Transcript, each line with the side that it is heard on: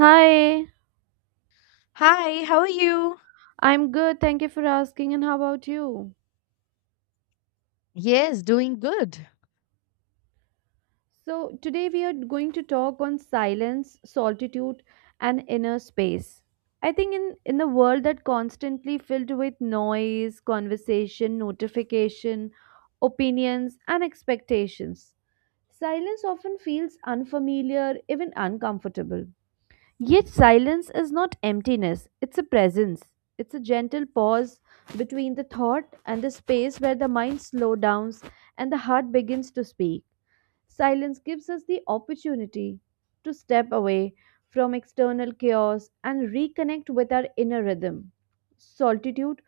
right: Hi,
left: Hi, how are you?
right: I'm good. Thank you for asking. And how about you?
left: Yes, doing good.
right: So, today we are going to talk on silence, solitude, and inner space. I think in a world that constantly filled with noise, conversation, notification, opinions, and expectations, silence often feels unfamiliar, even uncomfortable. Yet silence is not emptiness, it's a presence. It's a gentle pause between the thought and the space where the mind slows down and the heart begins to speak. Silence gives us the opportunity to step away from external chaos and reconnect with our inner rhythm. Solitude,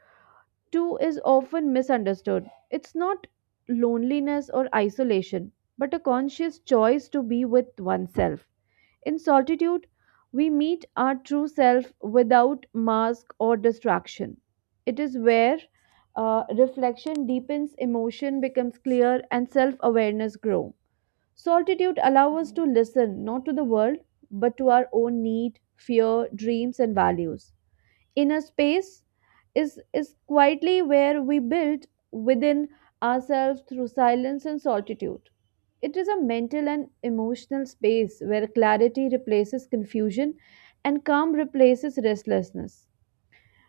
right: too, is often misunderstood. It's not loneliness or isolation, but a conscious choice to be with oneself. In solitude, we meet our true self without mask or distraction. It is where reflection deepens, emotion becomes clear, and self awareness grow. Solitude allows us to listen not to the world but to our own need, fear, dreams, and values. Inner space is quietly where we build within ourselves through silence and solitude. It is a mental and emotional space where clarity replaces confusion and calm replaces restlessness.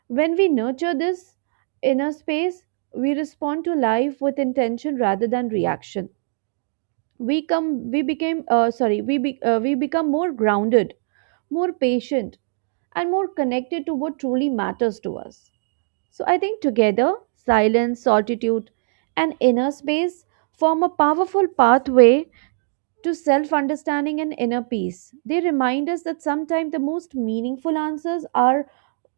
right: When we nurture this inner space, we respond to life with intention rather than reaction. We became, sorry, we be, we become more grounded, more patient, and more connected to what truly matters to us. So I think together, silence, solitude, and inner space form a powerful pathway to self understanding and inner peace. They remind us that sometimes the most meaningful answers are,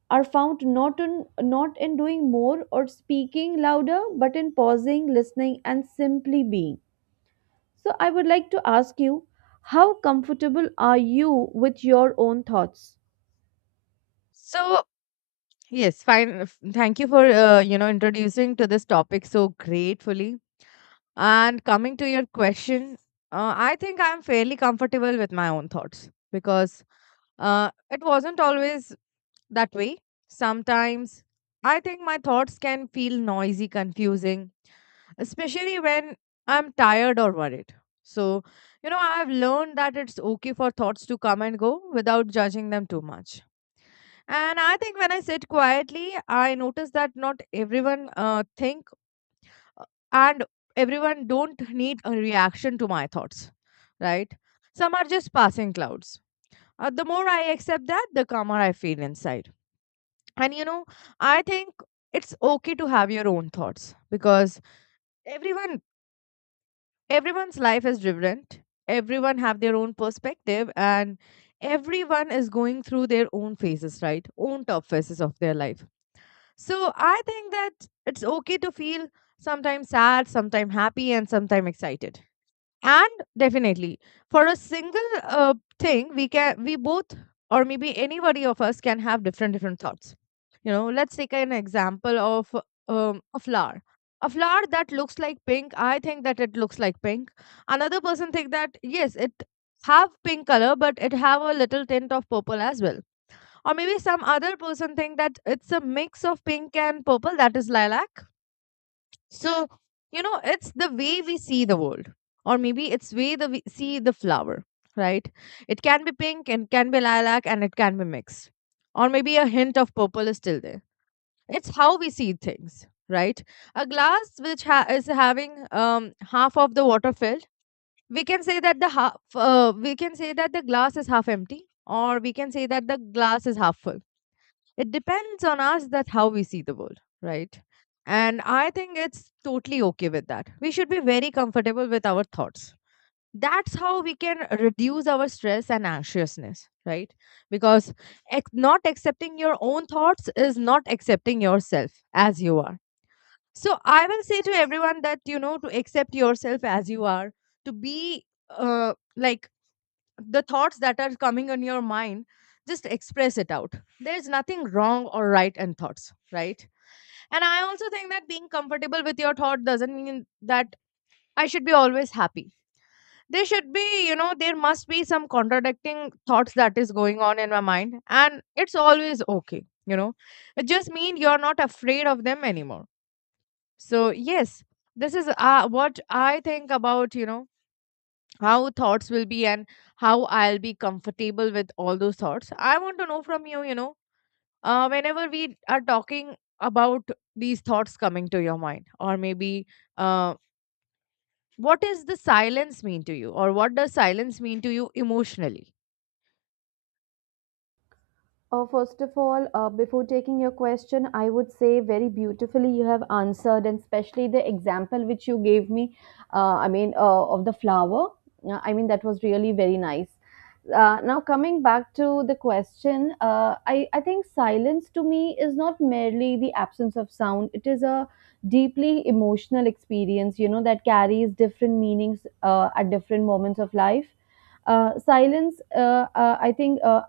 right: are found not in doing more or speaking louder, but in pausing, listening, and simply being. So I would like to ask you, how comfortable are you with your own thoughts?
left: So, yes, fine. Thank you for introducing to this topic so gratefully. And coming to your question, I think I'm fairly comfortable with my own thoughts because it wasn't always that way. Sometimes I think my thoughts can feel noisy, confusing, especially when I'm tired or worried. So, I've learned that it's okay for thoughts to come and go without judging them too much. And I think when I sit quietly, I notice that not everyone think uh, and everyone don't need a reaction to my thoughts, right? Some are just passing clouds. The more I accept that, the calmer I feel inside. And I think it's okay to have your own thoughts because everyone everyone's life is different. Everyone have their own perspective, and everyone is going through their own phases, right? Own top phases of their life. So I think that it's okay to feel sometimes sad, sometimes happy, and sometimes excited. And definitely for a single thing, we can, we both or maybe anybody of us can have different different thoughts. Let's take an example of a flower. A flower that looks like pink, I think that it looks like pink. Another person think that yes, it have pink color, but it have a little tint of purple as well. Or maybe some other person think that it's a mix of pink and purple, that is lilac. So, it's the way we see the world, or maybe it's way the we see the flower, right? It can be pink and can be lilac and it can be mixed, or maybe a hint of purple is still there. It's how we see things, right? A glass which is having half of the water filled, we can say that the glass is half empty, or we can say that the glass is half full. It depends on us that how we see the world, right? And I think it's totally okay with that. We should be very comfortable with our thoughts. That's how we can reduce our stress and anxiousness, right? Because not accepting your own thoughts is not accepting yourself as you are. So I will say to everyone that to accept yourself as you are, to be like, the thoughts that are coming in your mind, just express it out. There's nothing wrong or right in thoughts, right? And I also think that being comfortable with your thought doesn't mean that I should be always happy. There should be you know there must be some contradicting thoughts that is going on in my mind, and it's always okay. It just means you're not afraid of them anymore. So yes, this is what I think about, how thoughts will be and how I'll be comfortable with all those thoughts. I want to know from you, whenever we are talking about these thoughts coming to your mind, or maybe uh, what does the silence mean to you, or what does silence mean to you emotionally?
right: First of all, before taking your question, I would say very beautifully you have answered, and especially the example which you gave me, of the flower. That was really very nice. Now, coming back to the question, I think silence to me is not merely the absence of sound, it is a deeply emotional experience, that carries different meanings at different moments of life. Silence, I think.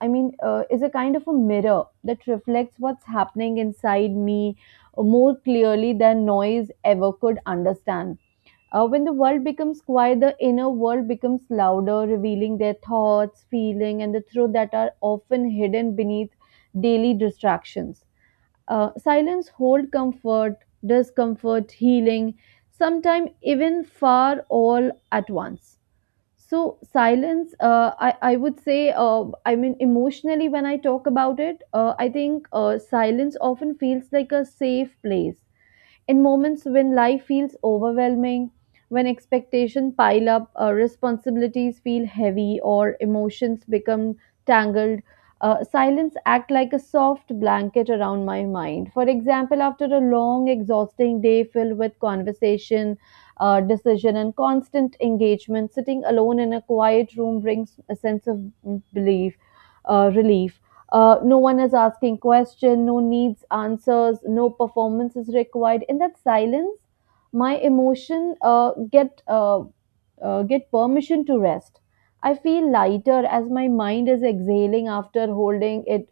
right: I mean, is a kind of a mirror that reflects what's happening inside me more clearly than noise ever could understand. When the world becomes quiet, the inner world becomes louder, revealing their thoughts, feeling, and the truth that are often hidden beneath daily distractions. Silence hold comfort, discomfort, healing, sometimes even far, all at once. So silence, I would say, emotionally, when I talk about it, I think silence often feels like a safe place in moments when life feels overwhelming, when expectations pile up, responsibilities feel heavy, or emotions become tangled, silence act like a soft blanket around my mind. For example, after a long, exhausting day filled with conversation, decision, and constant engagement, sitting alone in a quiet room brings a sense of mm, belief, relief. No one is asking question, no needs answers, no performance is required. In that silence, my emotion get permission to rest. I feel lighter, as my mind is exhaling after holding it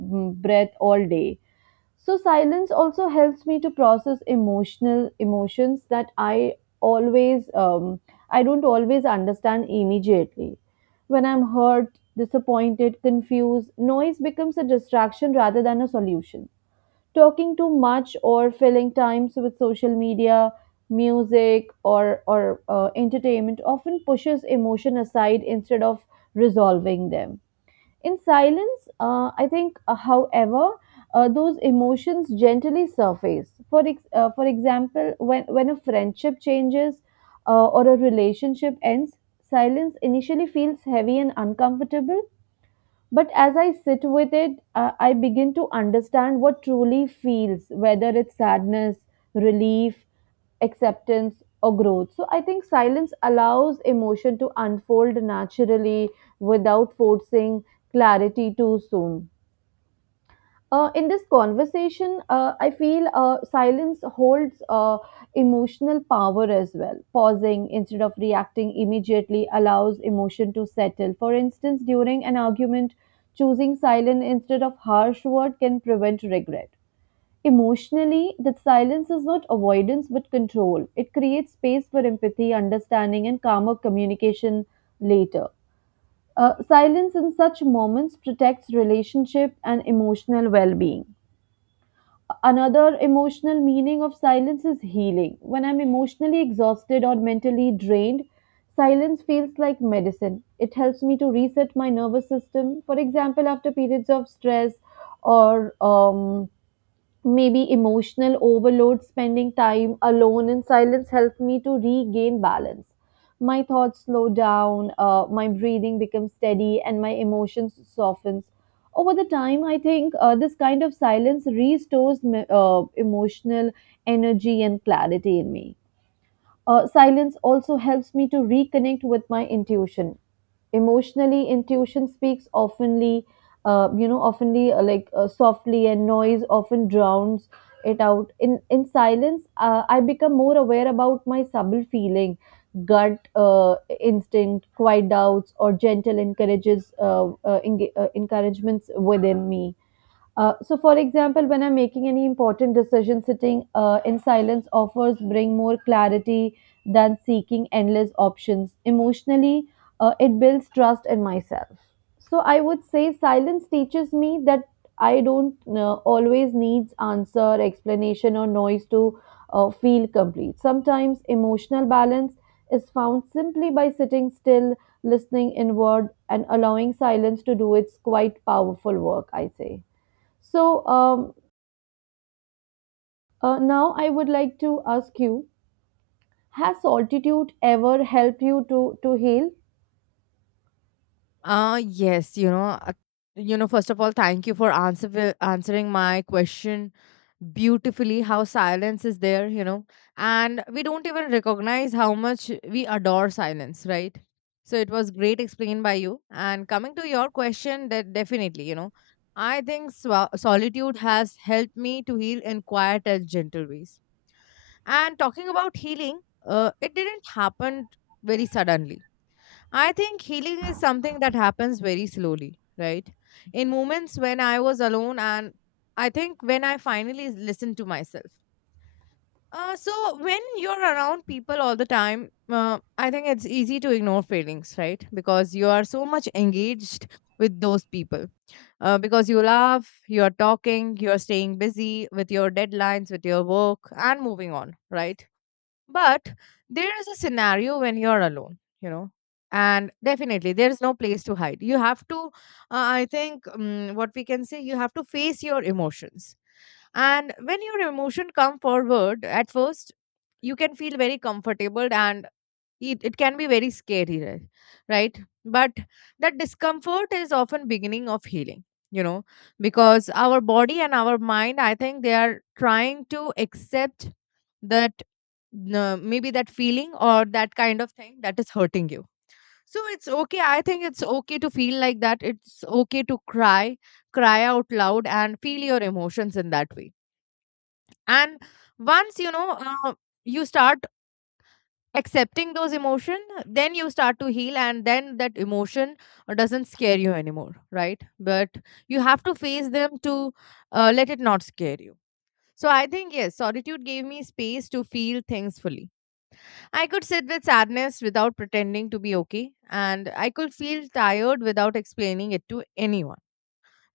right: breath all day. So silence also helps me to process emotional emotions that always um, I don't always understand immediately. When I'm hurt, disappointed, confused, noise becomes a distraction rather than a solution. Talking too much or filling times with social media, music, or entertainment often pushes emotion aside instead of resolving them. In silence, however, those emotions gently surface. For example, when a friendship changes or a relationship ends, silence initially feels heavy and uncomfortable. But as I sit with it, I begin to understand what truly feels, whether it's sadness, relief, acceptance, or growth. So I think silence allows emotion to unfold naturally without forcing clarity too soon. In this conversation, I feel silence holds emotional power as well. Pausing instead of reacting immediately allows emotion to settle. For instance, during an argument, choosing silence instead of harsh word can prevent regret. Emotionally, that silence is not avoidance but control. It creates space for empathy, understanding, and calmer communication later. Silence in such moments protects relationship and emotional well being. Another emotional meaning of silence is healing. When I'm emotionally exhausted or mentally drained, silence feels like medicine. It helps me to reset my nervous system. For example, after periods of stress or maybe emotional overload, spending time alone in silence helped me to regain balance. My thoughts slow down, my breathing becomes steady, and my emotions softens. Over the time, I think this kind of silence restores emotional energy and clarity in me. Silence also helps me to reconnect with my intuition. Emotionally, intuition speaks oftenly, softly, and noise often drowns it out. In silence, I become more aware about my subtle feeling, gut instinct, quiet doubts, or gentle encouragements within me. So, for example, when I'm making any important decision, sitting in silence offers bring more clarity than seeking endless options. Emotionally, it builds trust in myself. So, I would say silence teaches me that I don't always needs answer, explanation, or noise to feel complete. Sometimes emotional balance is found simply by sitting still, listening inward, and allowing silence to do its quite powerful work, I say. So now I would like to ask you: has solitude ever helped you to heal?
left: Yes, first of all, thank you for answering my question beautifully, how silence is there, and we don't even recognize how much we adore silence, right? So it was great explained by you. And coming to your question, that definitely, I think swa solitude has helped me to heal in quiet and gentle ways. And talking about healing, it didn't happen very suddenly. I think healing is something that happens very slowly, right? In moments when I was alone, and I think when I finally listened to myself. So, when you're around people all the time, I think it's easy to ignore feelings, right? Because you are so much engaged with those people. Because you laugh, you're talking, you're staying busy with your deadlines, with your work, and moving on, right? But there is a scenario when you're alone, and definitely there is no place to hide. You have to, I think, what we can say, you have to face your emotions. And when your emotion come forward, at first you can feel very comfortable, and it can be very scary, right? Right? But that discomfort is often beginning of healing, you know because our body and our mind, I think, they are trying to accept that maybe that feeling or that kind of thing that is hurting you. So it's okay. I think it's okay to feel like that. It's okay to cry out loud and feel your emotions in that way. And once you start accepting those emotion, then you start to heal, and then that emotion doesn't scare you anymore, right? But you have to face them to let it not scare you. So I think yes, solitude gave me space to feel things fully. I could sit with sadness without pretending to be okay, and I could feel tired without explaining it to anyone,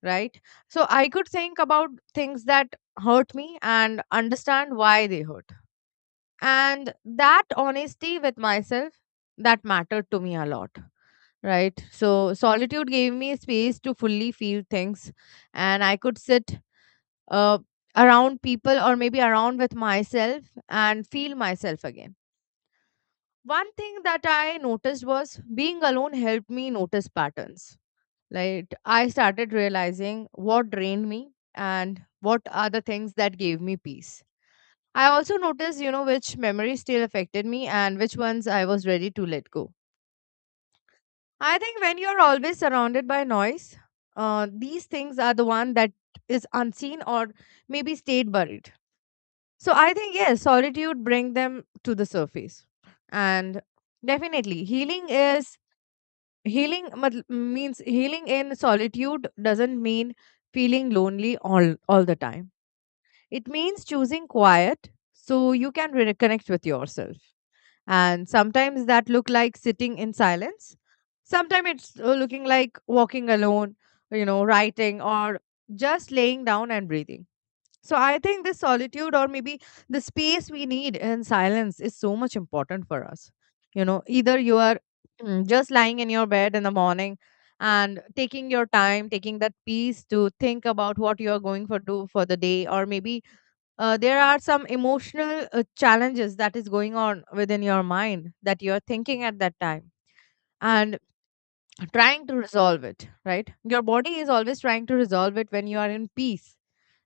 left: right? So I could think about things that hurt me and understand why they hurt, and that honesty with myself, that mattered to me a lot, right? So solitude gave me space to fully feel things, and I could sit uh, around people or maybe around with myself and feel myself again. One thing that I noticed was being alone helped me notice patterns. Like, I started realizing what drained me and what are the things that gave me peace. I also noticed, which memories still affected me and which ones I was ready to let go. I think when you're always surrounded by noise, these things are the one that is unseen or maybe stayed buried. So I think yes, solitude bring them to the surface, and definitely, healing is healing means healing in solitude doesn't mean feeling lonely all the time. It means choosing quiet so you can reconnect with yourself, and sometimes that look like sitting in silence, sometimes it's looking like walking alone, writing or just laying down and breathing. So I think this solitude or maybe the space we need in silence is so much important for us, either you are just lying in your bed in the morning and taking your time, taking that peace to think about what you are going for do for the day, or maybe there are some emotional challenges that is going on within your mind that you're thinking at that time, and trying to resolve it, right? Your body is always trying to resolve it when you are in peace,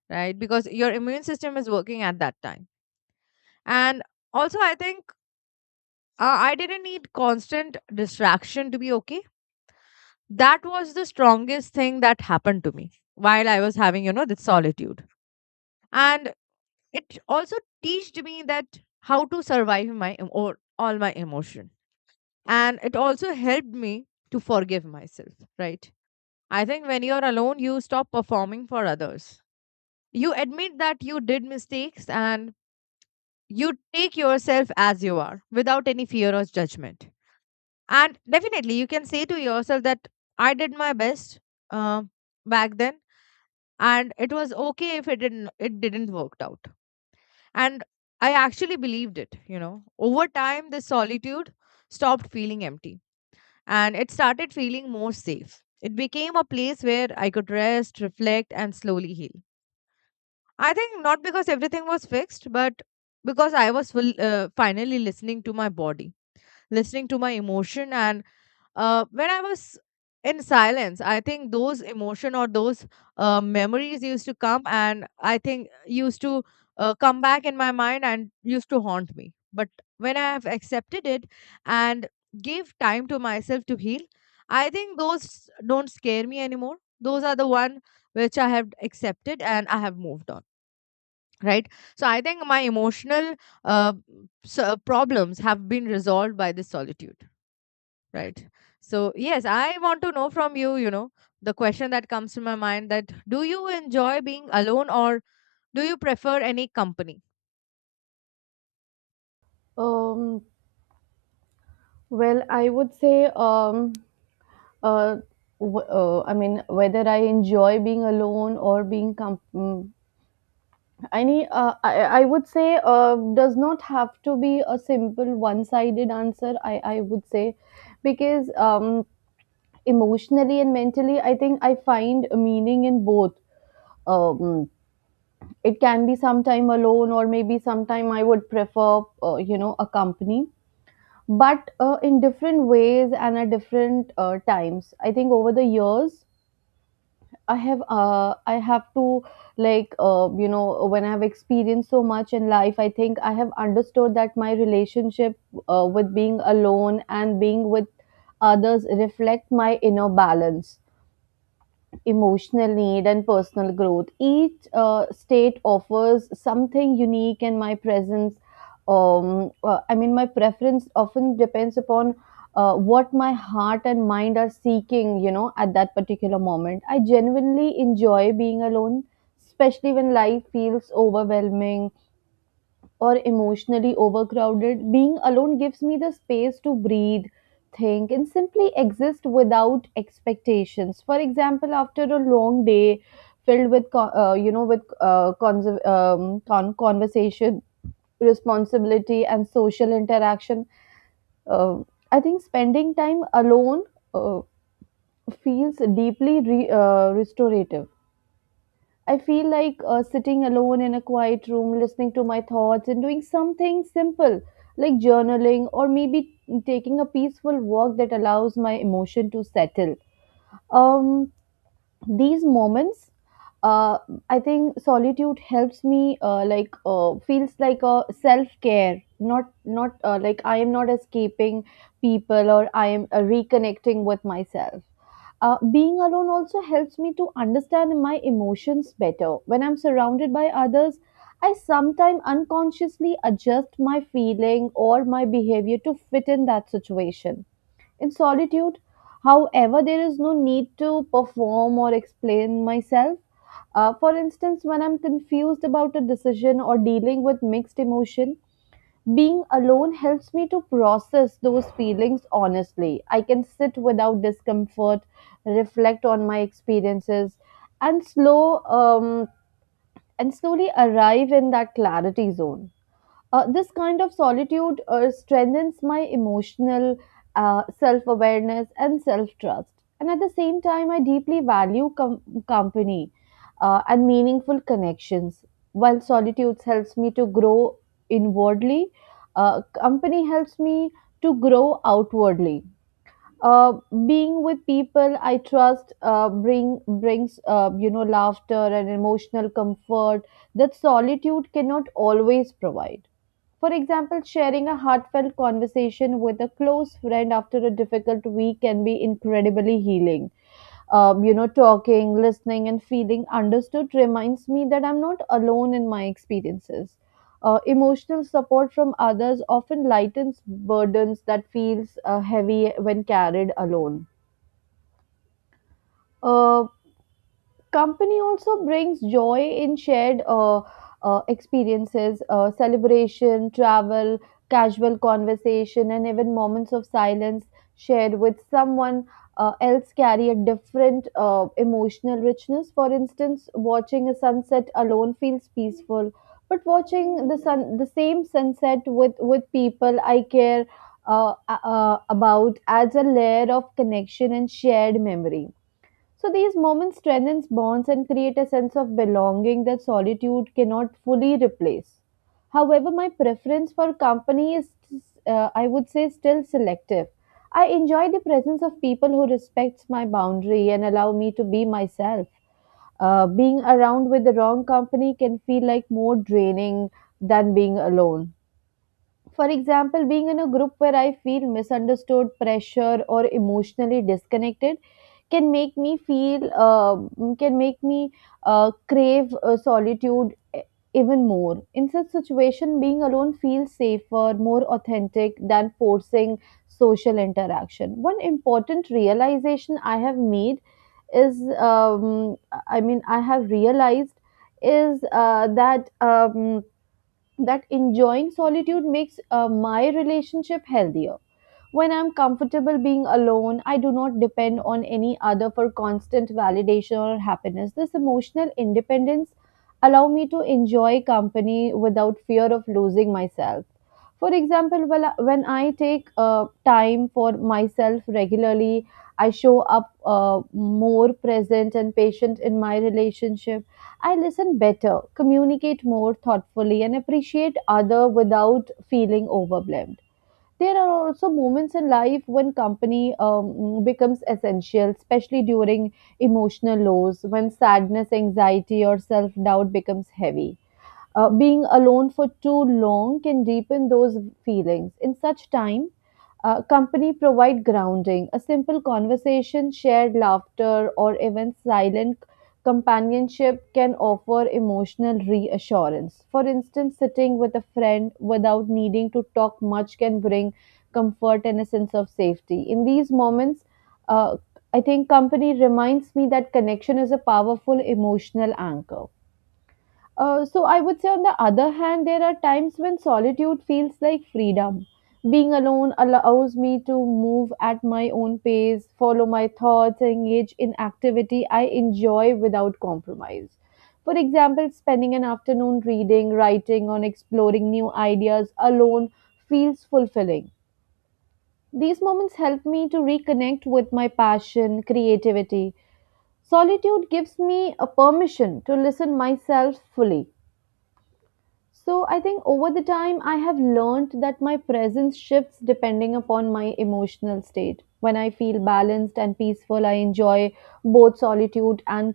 left: right? Because your immune system is working at that time. And also I think I didn't need constant distraction to be okay. That was the strongest thing that happened to me while I was having, this solitude. And it also taught me that how to survive my em- or all my emotion. And it also helped me to forgive myself, right? I think when you're alone, you stop performing for others. You admit that you did mistakes, and you take yourself as you are without any fear or judgment. And definitely you can say to yourself that I did my best, uh, back then, and it was okay if it didn't worked out. And I actually believed it. Over time, the solitude stopped feeling empty, and it started feeling more safe. It became a place where I could rest, reflect, and slowly heal. I think not because everything was fixed, but because I was finally listening to my body, listening to my emotion, and when I was in silence, I think those emotion or those memories used to come, and I think used to come back in my mind and used to haunt me. But when I have accepted it and gave time to myself to heal, I think those don't scare me anymore. Those are the one which I have accepted and I have moved on. Right. So I think my emotional uh, problems have been resolved by this solitude. Right. So, yes, I want to know from you, the question that comes to my mind that do you enjoy being alone or do you prefer any company?
right: Um, well, I would say, uh, whether I enjoy being alone or being any, uh, I, I would say, does not have to be a simple one-sided answer. I would say, because emotionally and mentally, I think I find meaning in both. Um, it can be sometime alone, or maybe sometime I would prefer a company, but in different ways and at different times. I think over the years, I have to, like, when I have experienced so much in life, I think I have understood that my relationship with being alone and being with others reflect my inner balance, emotional need, and personal growth. Each state offers something unique, and my presence, I mean, my preference often depends upon what my heart and mind are seeking, at that particular moment. I genuinely enjoy being alone, especially when life feels overwhelming or emotionally overcrowded. Being alone gives me the space to breathe, think, and simply exist without expectations. For example, after a long day filled with conversation, responsibility, and social interaction, uh, I think spending time alone uh, feels deeply restorative. I feel like sitting alone in a quiet room, listening to my thoughts, and doing something simple like journaling, or maybe taking a peaceful walk, that allows my emotion to settle. Um, these moments, uh, I think solitude helps me, feels like a self care. Not not uh, like I am not escaping people, or I am reconnecting with myself. Being alone also helps me to understand my emotions better. When I'm surrounded by others, I sometimes unconsciously adjust my feeling or my behavior to fit in that situation. In solitude, however, there is no need to perform or explain myself. For instance, when I'm confused about a decision or dealing with mixed emotion, being alone helps me to process those feelings honestly. I can sit without discomfort, reflect on my experiences, and slowly arrive in that clarity zone. This kind of solitude strengthens my emotional self awareness and self trust. And at the same time, I deeply value company and meaningful connections. While solitude helps me to grow inwardly, company helps me to grow outwardly. Uh, Being with people I trust brings laughter and emotional comfort that solitude cannot always provide. For example, sharing a heartfelt conversation with a close friend after a difficult week can be incredibly healing. Talking, listening, and feeling understood reminds me that I'm not alone in my experiences. Emotional support from others often lightens burdens that feels heavy when carried alone. Uh, Company also brings joy in shared experiences, celebration, travel, casual conversation, and even moments of silence shared with someone else carry a different emotional richness. For instance, watching a sunset alone feels peaceful, but watching the sun, the same sunset with people I care about adds a layer of connection and shared memory, so these moments strengthens bonds and create a sense of belonging that solitude cannot fully replace. However, my preference for company is, I would say, still selective. I enjoy the presence of people who respects my boundary and allow me to be myself. Being around with the wrong company can feel like more draining than being alone. For example, being in a group where I feel misunderstood, pressure, or emotionally disconnected can make me feel uh, can make me crave even more. In such situation, being alone feels safer, more authentic than forcing social interaction. One important realization I have made is um, I have realized, is that enjoying solitude makes my relationship healthier. When I'm comfortable being alone, I do not depend on any other for constant validation or happiness. This emotional independence allows me to enjoy company without fear of losing myself. For example, when I take time for myself regularly, I show up more present and patient in my relationship. I listen better, communicate more thoughtfully, and appreciate other without feeling overwhelmed. There are also moments in life when company becomes essential, especially during emotional lows, when sadness, anxiety, or self doubt becomes heavy. Being alone for too long can deepen those feelings. In such time, company provide grounding. A simple conversation, shared laughter, or even silent companionship can offer emotional reassurance. For instance, sitting with a friend without needing to talk much can bring comfort and a sense of safety. In these moments, uh, I think company reminds me that connection is a powerful emotional anchor. So I would say, on the other hand, there are times when solitude feels like freedom. Being alone allows me to move at my own pace, follow my thoughts, and engage in activity I enjoy without compromise. For example, spending an afternoon reading, writing, or exploring new ideas alone feels fulfilling. These moments help me to reconnect with my passion, creativity. Solitude gives me a permission to listen myself fully. So I think over the time, I have learned that my presence shifts depending upon my emotional state. When I feel balanced and peaceful, I enjoy both solitude and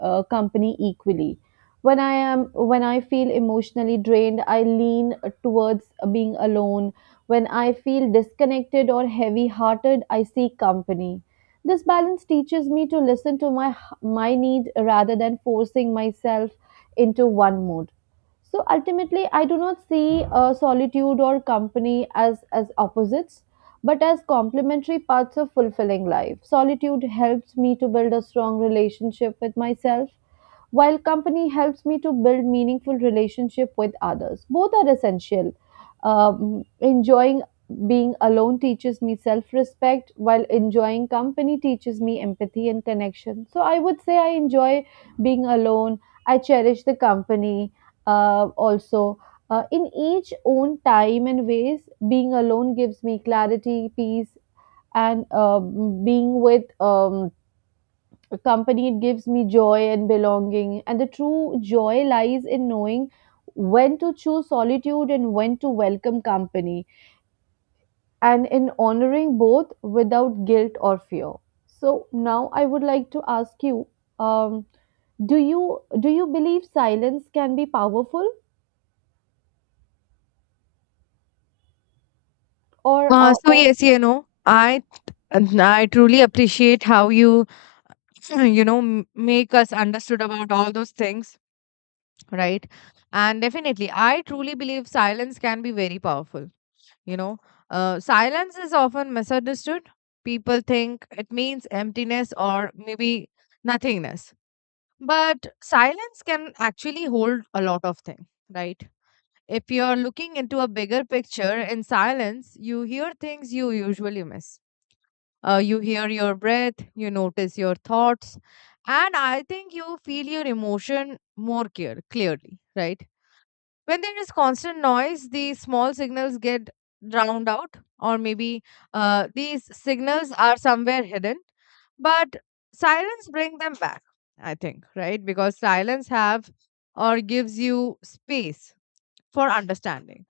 right: company equally. When I am when I feel emotionally drained, I lean towards being alone. When I feel disconnected or heavy-hearted, I seek company. This balance teaches me to listen to my my need rather than forcing myself into one mood. So ultimately, I do not see solitude or company as opposites, but as complementary parts of fulfilling life. Solitude helps me to build a strong relationship with myself, while company helps me to build meaningful relationship with others. Both are essential. Enjoying being alone teaches me self-respect, while enjoying company teaches me empathy and connection. So I would say I enjoy being alone. I cherish the company also, in each own time and ways. Being alone gives me clarity, peace, and being with company, it gives me joy and belonging, and the true joy lies in knowing when to choose solitude and when to welcome company, and in honoring both without guilt or fear. So now I would like to ask you, um, do you believe silence can be powerful or
left: So yes, I truly appreciate how you, make us understood about all those things, right? And definitely, I truly believe silence can be very powerful. You know, Silence is often misunderstood. People think it means emptiness or maybe nothingness. But silence can actually hold a lot of things, right? If you're looking into a bigger picture in silence, you hear things you usually miss. You hear your breath, you notice your thoughts, and I think you feel your emotion clearly, right? When there is constant noise, the small signals get drowned out, or maybe these signals are somewhere hidden. But silence bring them back, I think, right? Because silence have or gives you space for understanding.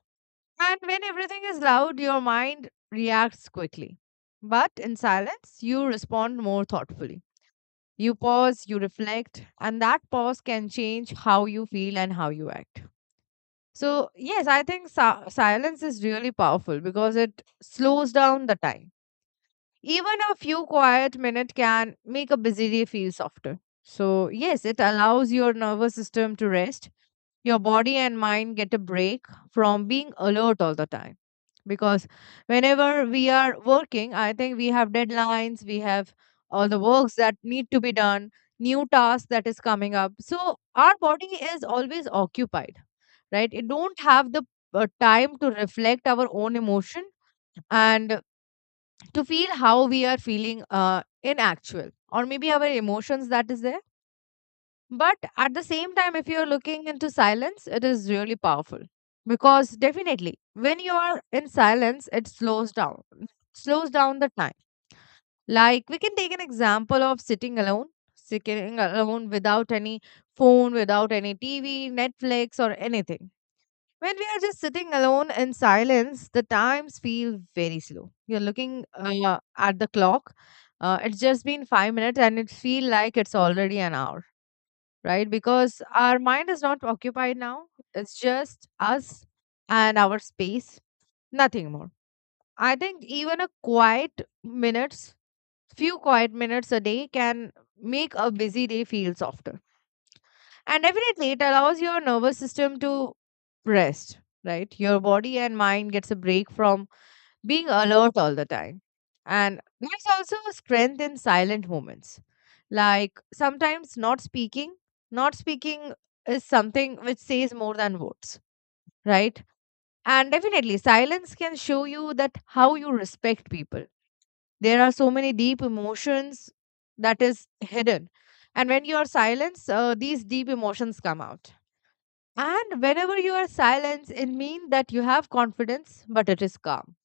left: And when everything is loud, your mind reacts quickly. But in silence, you respond more thoughtfully. You pause, you reflect, and that pause can change how you feel and how you act. So, yes, I think silence is really powerful because it slows down the time. Even a few quiet minutes can make a busy day feel softer. So, yes, it allows your nervous system to rest, your body and mind get a break from being alert all the time, because whenever we are working, I think we have deadlines, we have all the works that need to be done, new tasks that is coming up, so our body is always occupied, right? It don't have the time to reflect our own emotion and to feel how we are feeling, in actual, or maybe our emotions that is there. But at the same time, if you're looking into silence, it is really powerful because definitely when you are in silence, it slows down the time. Like, we can take an example of sitting alone without any phone, without any TV, Netflix, or anything. When we are just sitting alone in silence, the times feel very slow. You're looking at the clock. It's just been 5 minutes and it feel like it's already an hour, right? Because our mind is not occupied now. It's just us and our space, nothing more. I think even a quiet minutes, few quiet minutes a day can make a busy day feel softer. And definitely it allows your nervous system to rest, right? Your body and mind gets a break from being alert all the time. And there's also a strength in silent moments. Like sometimes not speaking is something which says more than words, right? And definitely, silence can show you that how you respect people. There are so many deep emotions that is hidden. And when you are silenced, these deep emotions come out. And whenever you are silenced, it means that you have confidence, but it is calm,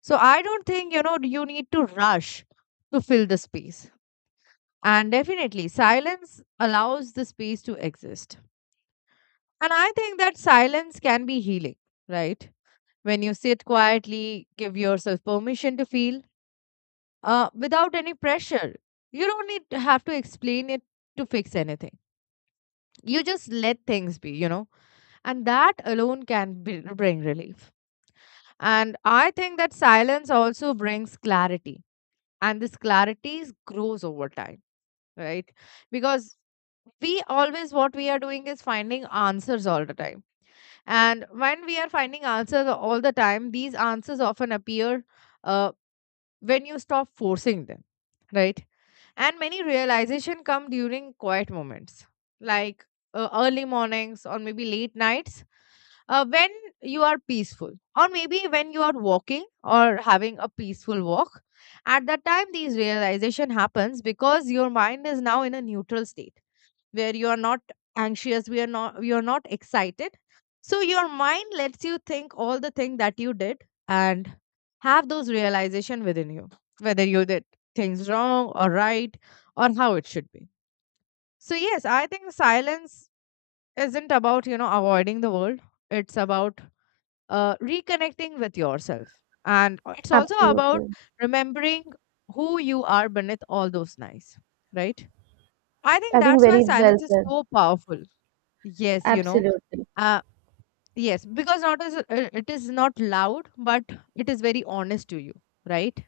left: so I don't think, you know, you need to rush to fill the space. And definitely, silence allows the space to exist. And I think that silence can be healing, right? When you sit quietly, give yourself permission to feel without any pressure. You don't need to have to explain it, to fix anything. You just let things be, you know, and that alone can bring relief. And I think that silence also brings clarity, and this clarity grows over time, right? Because we always what we are doing is finding answers all the time, and when we are finding answers all the time, these answers often appear uh, when you stop forcing them, right? And many realization come during quiet moments, like early mornings, or maybe late nights, when you are peaceful, or maybe when you are walking or having a peaceful walk. At that time these realization happens because your mind is now in a neutral state, where you are not anxious, we are not you are not excited, so your mind lets you think all the thing that you did, and have those realization within you, whether you did things wrong or right, or how it should be. So, yes, I think silence isn't about, you know, avoiding the world. It's about reconnecting with yourself, and it's also about
right: Absolutely.
left: remembering who you are beneath all those nice, right? I
right: I
left: think
right: think
left: that's why
right: very well
left: silence is
right: said.
left: so powerful. Yes, you know,
right: Absolutely.
left: uh, yes, because not as it is not loud, but it is very honest to you, right?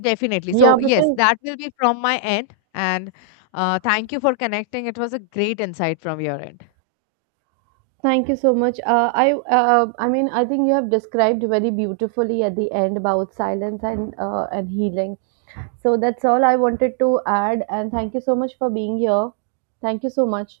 left: Definitely.
right: Yeah,
left: So, yes,
right: because
left: that will be from my end. And thank you for connecting. It was a great insight from your end.
right: thank you so much. I I think you have described very beautifully at the end about silence and healing. So that's all I wanted to add. And thank you so much for being here. Thank you so much.